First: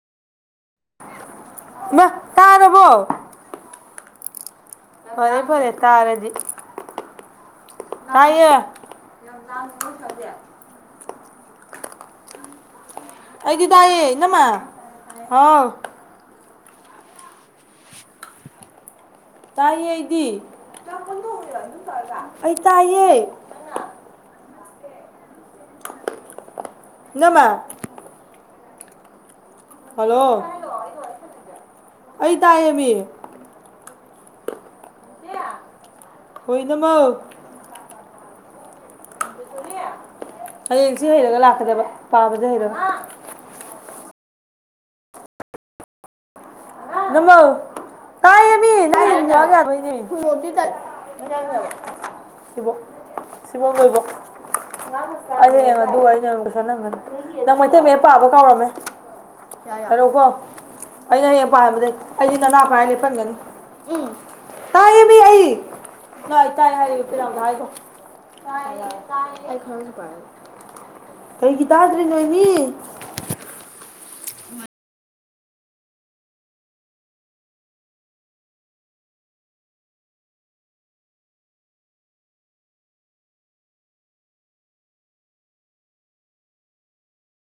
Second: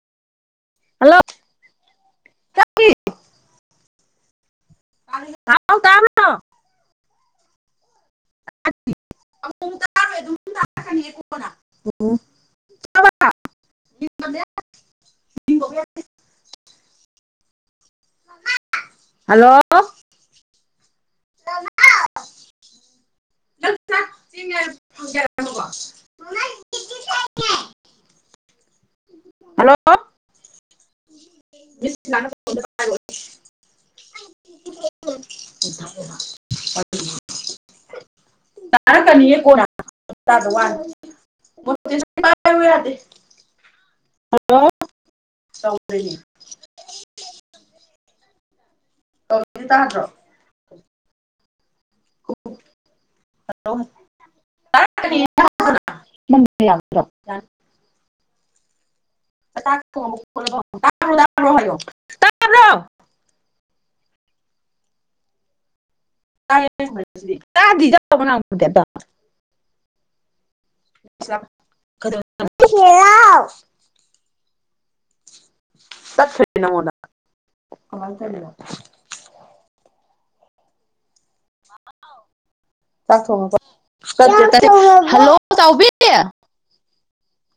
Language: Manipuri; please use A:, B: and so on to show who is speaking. A: ꯍꯜꯂꯣ
B: ꯇꯥꯔꯔꯕꯣ ꯍꯔꯦ ꯐꯣꯔꯦ
A: ꯍꯥꯎ ꯇꯥꯕ꯭ꯔꯣ
B: ꯇꯥꯔꯗꯤ ꯑꯌꯦ
A: ꯑꯣ
B: ꯑꯩꯗꯤꯗꯥꯑꯅ ꯃꯥ ꯍꯥꯎ
A: ꯍꯜꯂꯣ
B: ꯇꯥꯏꯦꯗꯤ ꯐꯩꯇꯥꯌꯦ
A: [inaudible]
B: ꯅꯃ ꯍꯜꯂꯣ ꯑꯩ ꯇꯥꯏꯃꯤ
A: [unintelligible]
B: ꯍꯣꯏꯅꯃ
A: ꯇꯔꯀꯅꯤꯌꯦ ꯀꯅ ꯋꯥ
B: ꯍꯌꯦꯡꯁꯤ ꯍꯩꯔꯒ ꯂꯥꯛꯀꯗꯕ
A: ꯃ
B: ꯄꯥꯕꯁꯦ
A: ꯀ ꯌꯥꯗ
B: ꯍꯩꯔꯒ
A: ꯍꯜꯂꯣ
B: ꯃ ꯇꯥꯌꯦ ꯃꯤ ꯕ ꯁꯤꯕ ꯂꯔꯤꯕ ꯑꯩ ꯍ ꯌꯦꯡꯉ ꯑꯗꯨ ꯑꯩ ꯅꯪꯁꯥ ꯅꯪꯒꯅꯤ ꯅꯪ ꯃꯩꯇꯩ ꯃꯌꯦꯛ ꯄꯥꯕ ꯀꯥꯎꯔꯝꯃꯦ ꯌꯥ ꯍꯂꯣ ꯀꯣ ꯑꯩꯅ ꯍ ꯄ ꯑꯅꯅꯅꯥ
A: ꯇꯥꯕ꯭ꯔꯣ
B: ꯄꯥ ꯂꯩ ꯄꯪꯒꯅꯤ ꯎꯝ ꯇꯥꯌꯦ ꯃꯤ ꯑ ꯉ ꯇ ꯍꯥꯔ ꯐꯔ
A: ꯇꯥꯗꯤ ꯇꯧꯕ ꯅꯪꯕꯨꯗꯤ ꯑꯗꯣ
B: ꯄ ꯀꯩꯒꯤ ꯇꯥꯗ꯭ꯔꯤ ꯅꯣꯣꯏꯅꯤ
A: ꯆꯠ ꯊꯅꯣꯅ ꯆ ꯊꯣꯉ ꯍꯜꯂꯣ ꯇꯥꯎꯕꯤ